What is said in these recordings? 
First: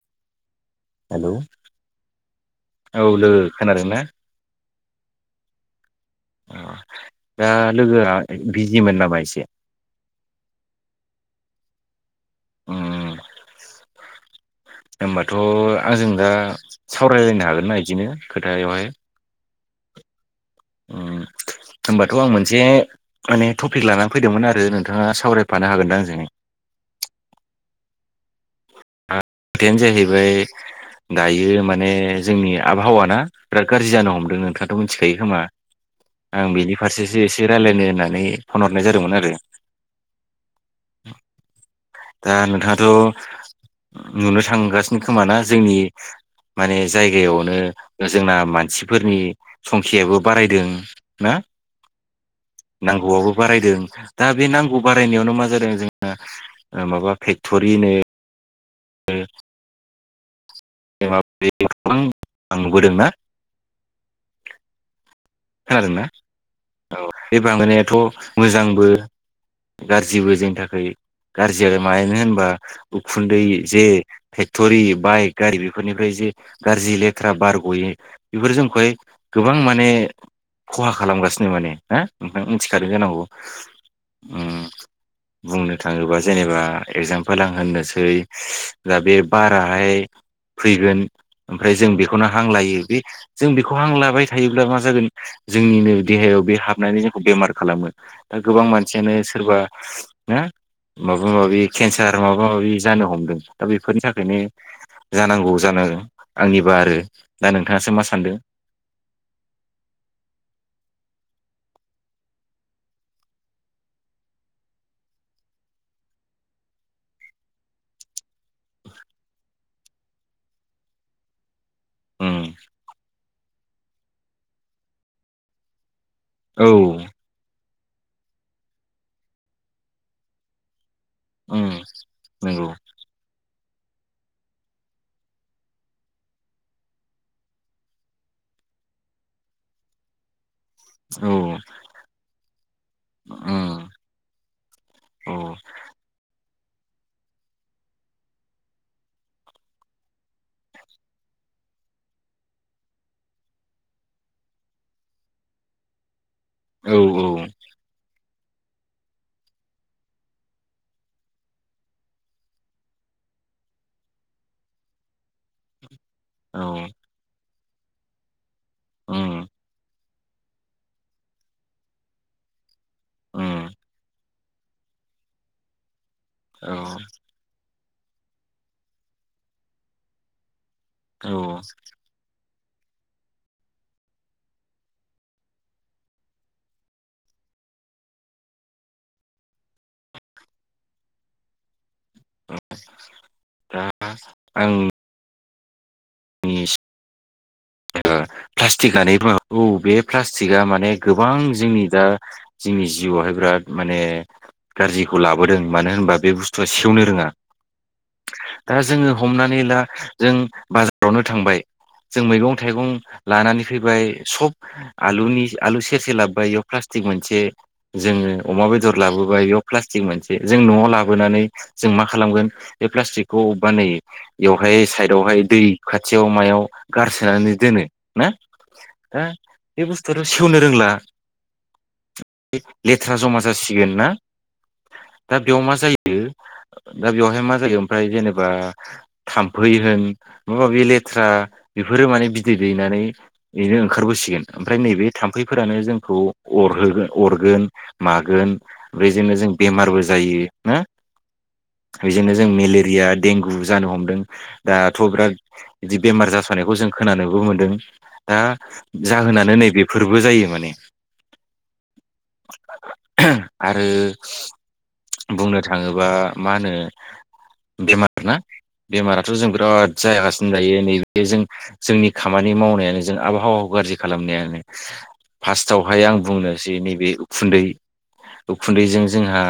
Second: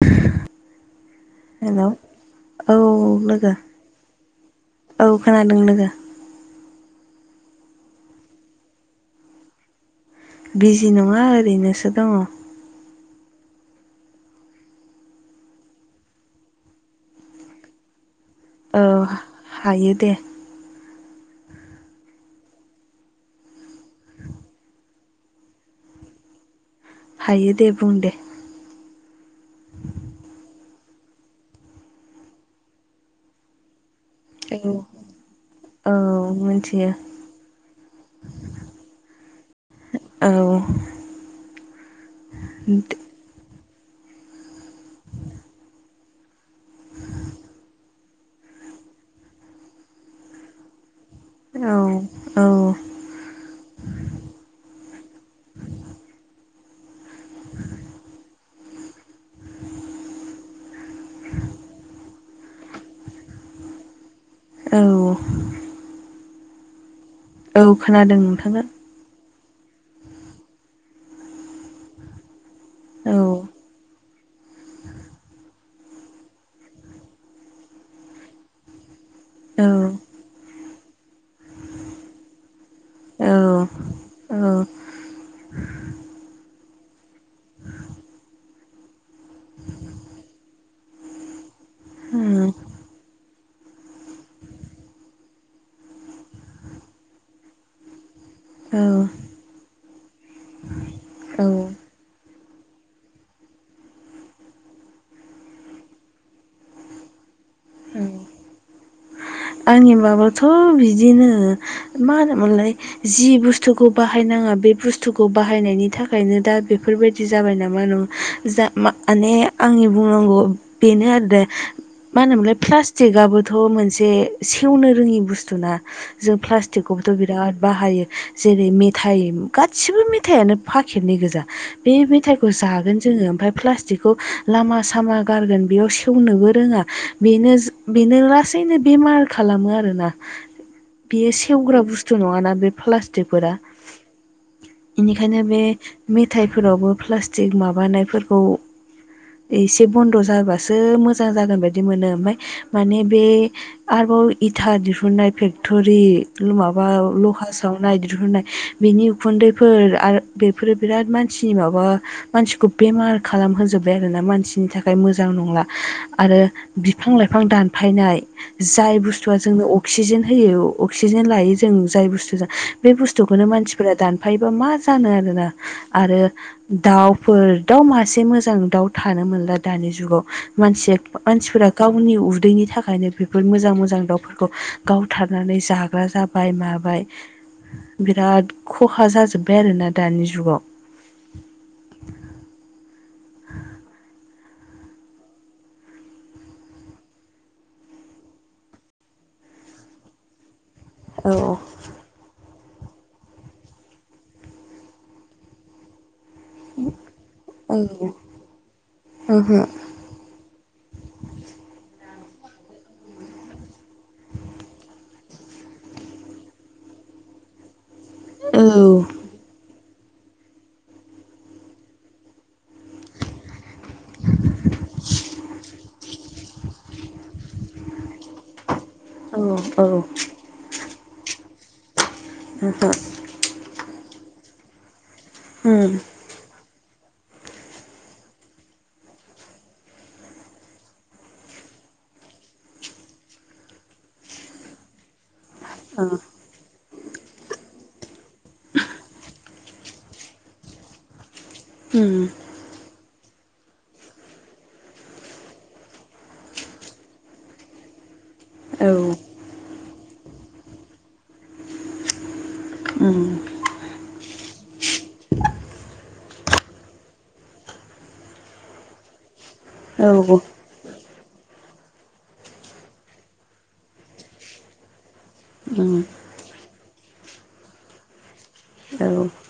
[unintelligible] Hello hello औ औ लोगो। खोनादोंना औ खोनादों लोगो। अ दा लोगोआ बिजिमोन नामा एसे? बिजि नङा ओरैनोसो दङ। उम। होनबाथ' आंजों दा सावरायलायनो हागोन ना बिदिनो औ [unintelligible] हायो दे। होनबाथ' आं मोनसे माने टपिक लानानै फैदोंमोन आरो नोंथाङा सावरायफानो हागोन दां आंजोंहाय हायो दे बुं दे। खोथायानो जाहैबाय दायो माने जोंनि आबहावा ना बिराद गाज्रि जानो हम दों नोंथांआथ' मिथिखायो खोमा औ आं बिनि मिथियो फारसेसो एसे रायज्लायनो होननानै [unintelligible] फन हरनाय जादोंमोन आरो। औ दा नोंथाङाथ' नुनो थांगासिनो खोमाना जोंनि माने जायगायावनो जोंना मानसिफोरनि संखियाबो बारायदों ना? औ औ। नांगौआबो बारायदों दा बे नांगौ बारायनायावनो मा जादों जोंना माबा फेक्ट'रि [unintelligible] ओ औ [unintelligible] खोनादों ना औ बे औ बांबोनायाथ' खोनादों नोंथाङा मोजांबो गाज्रिबो जोंनि थाखाय गाज्रि आरो मानो होनबा औ उखुन्दै जे फेक्टरि बाइक गारि बेफोरनिफ्राय [unintelligible] गाज्रि लेथ्रा बार गयो बेफोर जोंखौहाय गोबां औ माने खहा खालामगासिनो माने ना नोंथां मिथिखादों जानांगौ। उम औ। बुंनो थाङोबा जेनेबा एगजामपोल आं होननोसै दा बे बाराहाय फैगोन ओमफ्राय जों बेखौनो हां लायो बे जों बेखौ हांलाबाय थायोब्ला मा जागोन जोंनिनो देहायाव बे हाबनानै जोंखौ बेमार खालामो दा गोबां औ मानसियानो सोरबा ना माबा औ माबि केन्सार माबा माबि जानो हमदों दा बेफोरनि थाखायनो जानांगौ जानो आंनिबा आरो दा नोंथाङासो मा सान्दों? आंनि बाबोथ' बिदिनो मा होनोमोनलाय जि बुस्थुखौ बाहायनाङा बे बुस्थुखौ बाहायनायनि थाखायनो दा बेफोरबायदि जाबाय नामा [unintelligible] जा माने आंनि बुंनांगौ बेनो आरो। मा उम होनोमोनलाय प्लास्टिकआबोथ' मोनसे सेवनो रोङि बुस्थु ना जों औ प्लास्टिकखौबोथ' बिराद बाहायो जेरै मेथाइ गासिबो मेथाइयानो [unintelligible] [unintelligible] गोजा उम बे मेथाइखौ नंगौ जागोन जोंङो ओमफ्राय प्लास्टिक लामा सामा गारगोन बेयाव सेवनोबो रोङानो बैनो बेनो लासैनो बेमार खालामो आरोना। औ बेयो सेवग्रा बुस्थु नङाना बे प्लास्टिकफोरा। उम औ बेनिखायनो बे मेथायाइफोरावबो प्लास्टिक माबानायफोरखौ एसे बन्द जाबासो मोजां जागोन बायदि मोनो ओमफ्राय माने बे आरोबाव इथा दिहुननाय फेक्टरि माबा औ लहा सावनाय दिहुननाय बिनि उखुन्दैफोर आरो बेफोरो बिराद मानसिनि माबा मानसिखौ बेमार खालाम खालाम होजोबबाय आरोना मानसिनि थाखाय मोजां नंला आरो औ बिफां लाइफां दानफायनाय जाय उम बुस्थुआ जोंनो अ क्सिजेन होयो अक्सिजेन लायो जों जाय बुस्थुजो बे बुस्थुखौनो उम मानसिफोरा दान फायोबा मा जानो आरोना। आरो औ दाउफोर दाउ मासे से मोजां दाउ थानो मोनला दानि जुगाव मानसिया औ मानसिफोरा गावनि उदैनि थाखायनो बेफोर मोजां मोजां दाउफोरखौ गावथारनानै जाग्रा जाबाय माबाय। बिराद खहा जाजोब्बाय आरोना दानि जुगाव। दा आं नि [unintelligible] प्लास्टिकआनो औ बे प्लास्टिकआ माने गोबां औ जोंनि दा जोंनि जिउआवहाय बिराद माने गाज्रिखौ लाबोदों मानो होनबा बे बुस्थुआ सेवनो रोंङा। औ ओहो दा जोंङो हमनानै ला जों बाजारावनो थांबाय जों मैगं थाइगं लानानै फैबाय सब आलुनि आलु सेरसे लाबोबाय बेयाव प्लास्टिक मोनसे जोंङो औ अमा बेदर लाबोबाय बेयाव प्लास थिग मोनसे जों नआव लाबोनानै जों मा खालामगोन? बे प्लास्टिकखौ अबेबा नै एवहाय साइदावहाय दै खाथियाव मायाव गार सोनानै दोनो ना दा औ बे ओहो बुस्थुआथ सेवनो रोंला। लेथ्रा जमा जासिगोन ना? दा बेयाव मा जायो? दा बेवहाय मा जायो ओमफ्राय जेनेबा थाम्फै होन माबा माबि लेथ्रा बेफोरो माने बिदै दैनानै बेनो ओंखारबोसिगोन ओमफ्राय नैबे थाम फैफोरानो जोंखौ अरहो अरगोन मागोन बेजोंनो जों बेमारबो जायो ना। बेजोंनो जों मेलेरिया देंगु जानो हमदों दाथ' बिराद बिदि बेमार जासनायखौ जों खोनानोबो मोनदों। दा जाहोनानो नै बेफोरबो जायो माने। उम आरो बुंनो थांङोबा मा होनो बेमार ना बेमाराथ जों बिराद ओ उम औ उम औ जायागासिनो दायो नै‌ बे जों जोंनि खामानि मावनायानो जों आबहावाखौ गाज्रि खालामनायानो। उम फार्स्टआवहाय आं बुंनो जे नैबे उखुन्दै उखुन्दैजों औ जोंहा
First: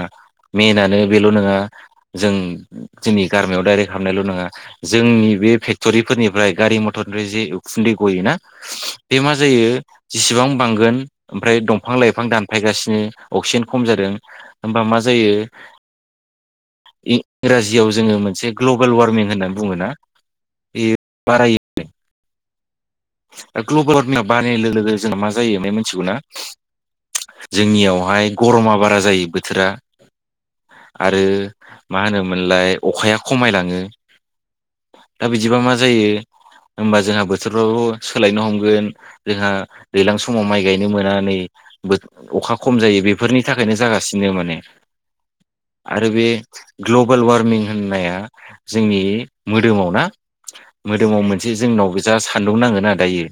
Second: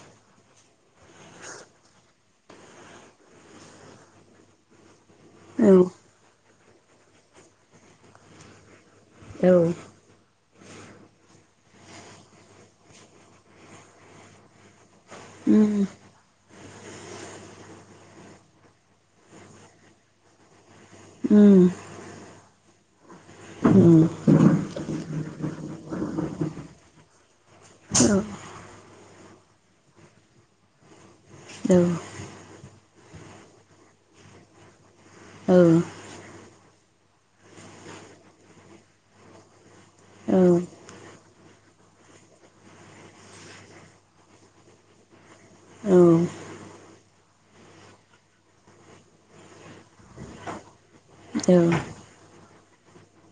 मेनानो बेल नोङा जों जोंनि गारमायाव डाइरेक्ट हाबनायल नंङा जोंनि बे औ फेक्टरिफोरनिफ्राय गा रि मथरनिफ्राय जे उखुन्दै गयो ना? बे मा औ जसेबां बांगोन दंफां लाइफां दानफायगासिनो अक्सिजेन खम जादों होमबा मा जायो ओम। इ-इंराजियाव जोंङो मोनसे ग्लबेल वार्मिं होननानै बुंङोना बे ओम। दा ग्लबेल उम वारमिंआ बारायनाय लोगो लोगो जोंना मा जायो बे मिथिगौ ना? औ जोंनियावहाय गरमा बारा जायो बोथोरा। आरो औ मा होनोमोनलाय अखाया खमायलाङो। दा बिदिबा मा जायो होमबा जोंहा बोथोराबो सोलायनो हमगोन जोंहा दैज्लां समाव माइ गायनो मोना नै अखा खम जायो। बेफोरनि थाखायनो जागासिनो माने औ आरो बे ग्लबेल वार्मिं होननाया जोंनि मोदोमाव ना? [inaudible] मोदोमाव मोनसे औ जोंनाव जा सान्दुं नांगोना दायो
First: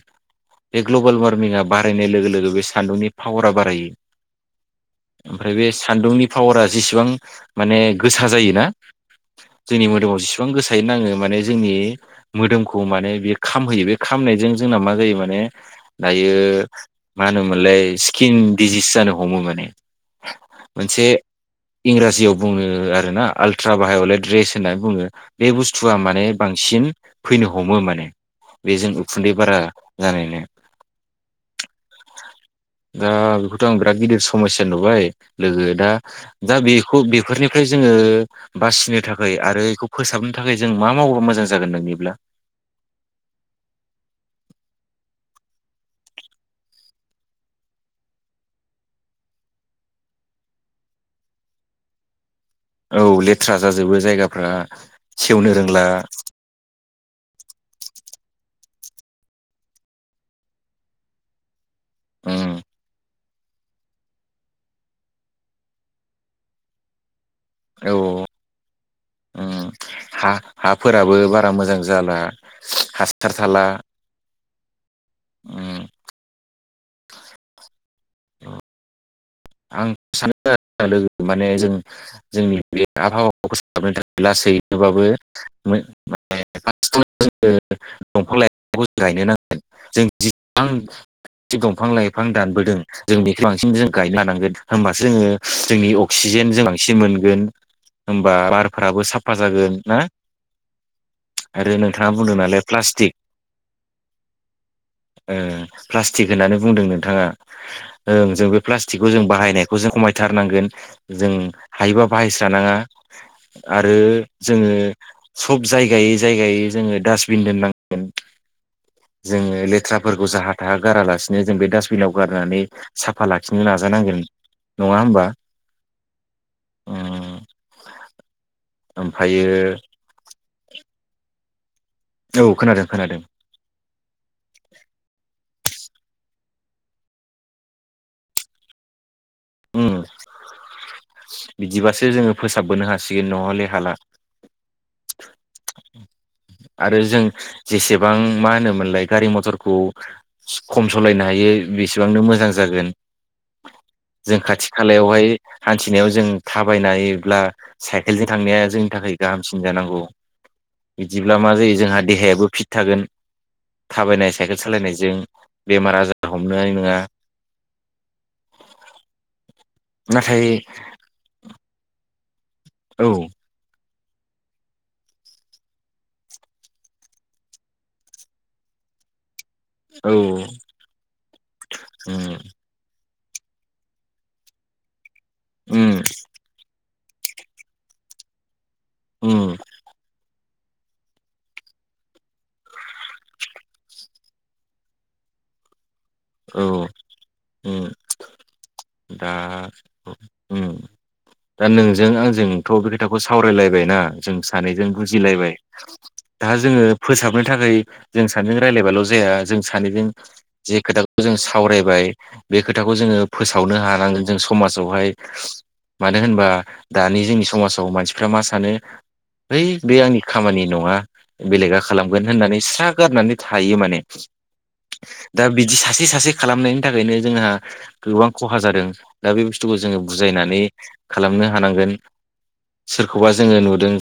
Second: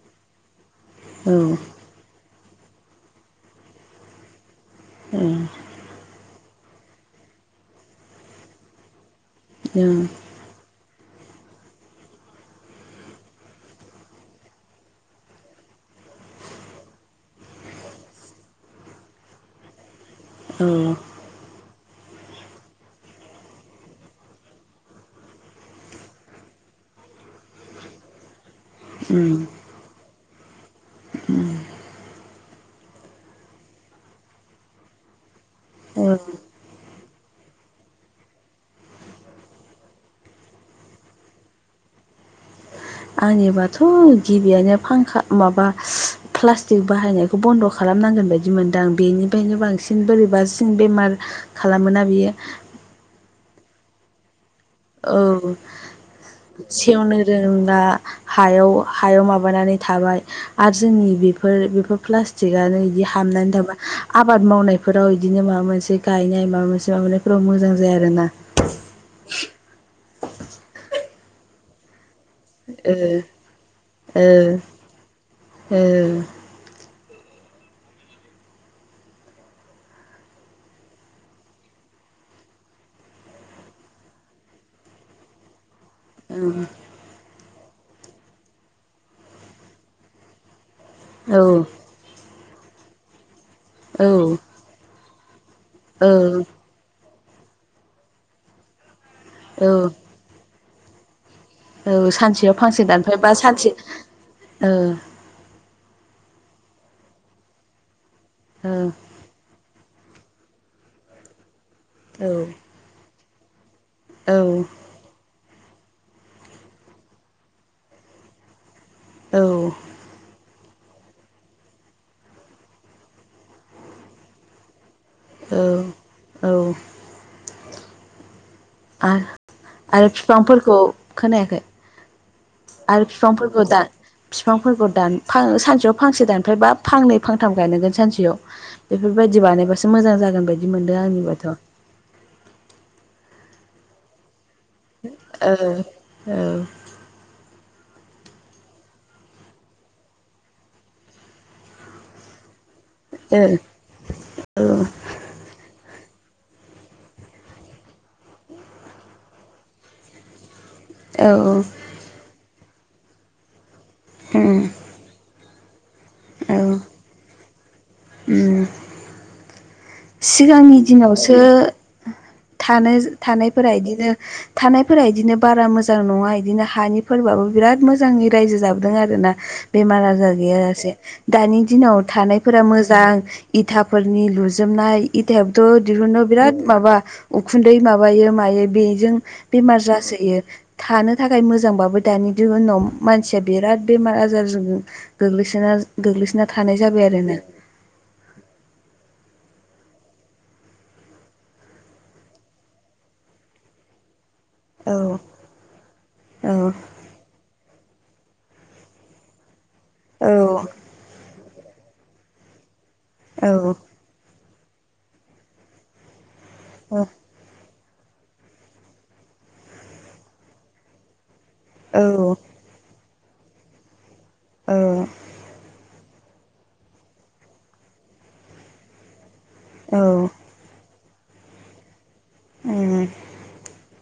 बे ग्लबेल औ वार्मिंआ बारायनाय लोगो लो गो बे सान्दुंनि पावारा बारायो। औ ओमफ्राय बे सान्दुंनि पावारा जेसेबां माने गोसा जायोना? जोंनि जों मोदोमाव जसेबां गोसा यै नाङो माने जोंनि मोदोमखौ माने बे खामहोयो। बे खामनायजों जोंना मा जायो माने दायो मा होनोमोनलाय स्किन डिजिस जानो हमो माने औ मोनसे इंराजियाव बुङो आरोना आलट्रा बायावलेद रेस होननानै बुङो बे बुस्थुआ माने बांसि बांसिन फैनो हमो माने बेजों उम उखुन्दै बारा जानायनो दा बेखौथ' आं बिराद गिदिर समयस्या नुबाय लोगो दा औ दा बेखौ बेफोरनिफ्राय जोङो बासिनो थाखाय आरो बेखौ फोसाबनो थाखाय जों मा मावोबा मोजां जागोन नोंनिब्ला? [inaudible] आंनिबाथ' गिबियनो फांखा माबा प्लास्टिक बाहायनायखौ बन्द' खालाम खालामनांगोन बायदि मोनदों आं बेनिफ्रायनो बांसिन बोरैबासिन बेमार खालामोना बियो औ लेथ्रा जाजोबो जायगाफ्रा औ सेवनो रोंला सेवनो रोङा हायाव हायाव माबानानै थाबाय आरो जोंनि बेफोर बे उम प्लास्टिकआनो हाबनानै थाबा आबाद मावनायफोराव बिदिनो माबा मोनसे गायनाय माबा मोनसे माबा फोराव मोजां जाया आरोना ओ हा हाफोराबो बारा मोजां जाला ओ हासार थाला ओ आं सानो लोगो माने जों जोंनि बे आबहावाखौ फोसाबनो थाखाय लासै सैयैब्लाबो औ दंफां लाइफांखौ गायनो नांगोन जों ओ जि ओं दंफां लाइफां दानबोदों जों बेखौ बांसिन जों औ गायना औ लानांगोन होमबासो जोङो जोंनि औ अक्सिजेन जों बांसिन मोनगोन होमबा बारफोराबो साफ फा औ जागोन ना आरो नोंथाङा औ बुंदों सानसेयाव नालाय फांसे प्लास्टिक दानफायबा सानसे ओ ओ प्लास थिख होननानै बुं नोंथाङा ओ जों बे ल्पासथिख ओ बाहायनायखौ जों खमायथारनांगोन जों हायोबा बाहायस्रानाङा आरो औ जोङो सब जायगायै जायगायै जोङो डासबिन दोननांगोन जोङो औ लेथ्राफोरखौ जाहाथे गारालासिनो जों बे डास्टबिनाव गारनानै साफा लाखिनो नाजानांगोन नङा होमबा औ औ ओम आर ओमफ्रायो आरो फिफांफोरखौ खोनायाखै औ खोनादों आरो खोनादों बिफांफोरखौ बिफांफोरखौ दान सानसे याव फांसे दानफ्राय बा फांनै फांथाम गायनांगोन सानसेयाव बेफोरबायदि उम बानायबासो मोजां जागोन बायदि मोनदों आंनिबाथ' बिदिबासो जोङो फोसाबबोनो हासिगोन नङाले हाला ओ औ। आरो जों जेसेबां मा होनोमोनलाय गारि मथरखौ खम सालायनो हायो बेसेबांनो मोजां जागोन ओ जों खाथि खालायावहाय। हान्थिनायाव जों थाबायनानैब्ला साइकेलजों थांनाया जोंनि थाखाय गाहामसिन जानांगौ। औ बिदिब्ला मा जायो जोंहा देहायाबो फिट थागोन थाबायनाय साइकेल सालायनायजों बेमार आजार हमनाय नङा। ओम। नाथाय सिगांनि दिनावसो थानो औ थानायफोरा इदिनो थानायफोरा इदिनो बारा मोजां नङा इदिनो हानि फोरबोयाबो बिराद मोजाङै रायजो जाबोदों आरो। ना बेमार औ आजार गैयाजासे दानि दिनाव उम थानायफोरा मोजां इथाफोरनि लु‌ नाय इथायाबोथ उम दिहुन्नो बिराद माबा उखुन्दै माबायो हायो। बेजों उम बेमार जासोयो। थानो थाखाय मोजांबाबो दानि दिउनाव मानसिया बिराद बेमार आजारजों गोग्लैसोना गोग्लैसोना थानाय औ जाबाय आरो नो दा उम उम दा नोंजों आंजोंथ' बे खोथाखौ सावरायलायबायना जों सानैजों औ बुजिलायबाय औ दा जोङो फोसाबनो थाखाय जों सानैजों रायलायबाल' जाया जों सानैजों जे औ खोथाखौ जों सावरायबाय बे खो थाखौ जोङो फोसावनो हानांगोन जों समाजावहाय मानो होनबा औ दानि जोंनि समाजाव मानसिफ्रा मा सानो हैइ बे आंनि खामानि नङा बेलेगा खालामगोन औ होननानै स्रा गारनानै थायो माने ओ दा बिदि सासे सासे खालामनायनि थाखायनो जोंहा गोबां खहा जादों। दा बे बुस्थुखौ जोङो औ बुजायनानै खालामनो हानांगोन उम सोरखौबा जोङो नुदों।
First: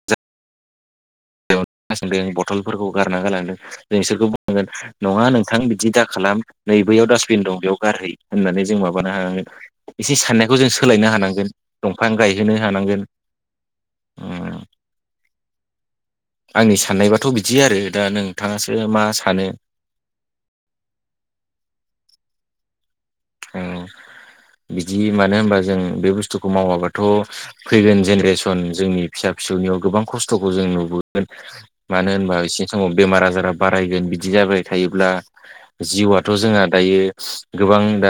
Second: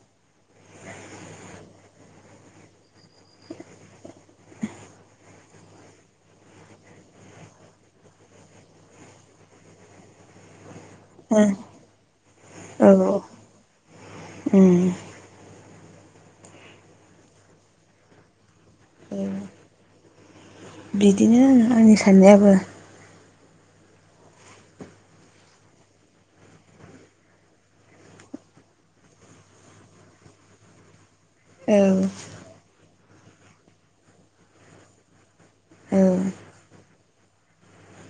[unintelligible] बथ'लफोरखौ गारना गालांदों जों बिसोरखौ बुंनांगोन नङा नोंथां बिदि दाखालाम। नै बैयाव डास्बिन दं बेयाव गारहै होननानै जों माबानो हांनांगोन एसे साननायखौ जों सो सोलायनो हानांगोन दंफां गायहोनो औ हानांगोन। उम [unintelligible] आंनि साननायबाथ' बिदि आरो दा नोंथाङासो मा सानो? बिदिनो आंनि साननायाबो औ बिदि मानो होनबा जों बे बुस्थुखौ मावाबाथ' फैगोन जेनेरेसन जोंनि फिसा फिसौनियाव गोबां खस्थ'खौ जों नुबो औ [unintelligible] मानो होनबा एसे समाव बेमार आजारा बारायगोन बिदि जाबाय थायोब्ला औ जिउआथ' जोंहा दायो गोबां दा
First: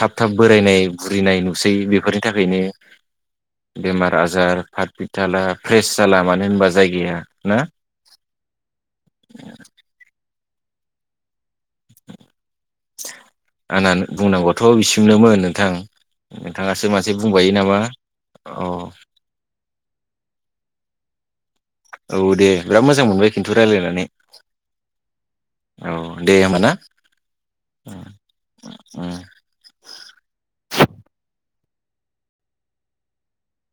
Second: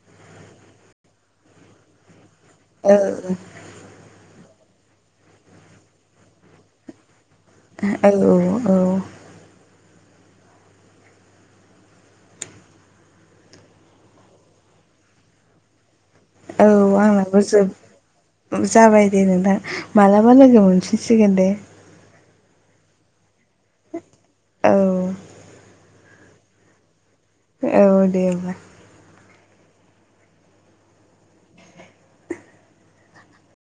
थाब थाब बोरायनाय बुरिनाय नुसै बेफोर थाखायनो औ बेमार आजार फाथ फिथाला फ्रेस जाला मानो होनबा जायगाया ना हे हेल' औ आंना बुंनांगौथ' बिसिमनोमोन नोंथां औ नोंथाङासो मासे आंनाबो बुंबायो नामा जोब अ जाबाय दे नोंथां मालाबा लोगो मोनफिनसिगोन दे औ दे बिराद मोजां मोनबाय खिन्थु रायलायनानै औ औ दे होमबा ना। उम औ दे होमबा। उम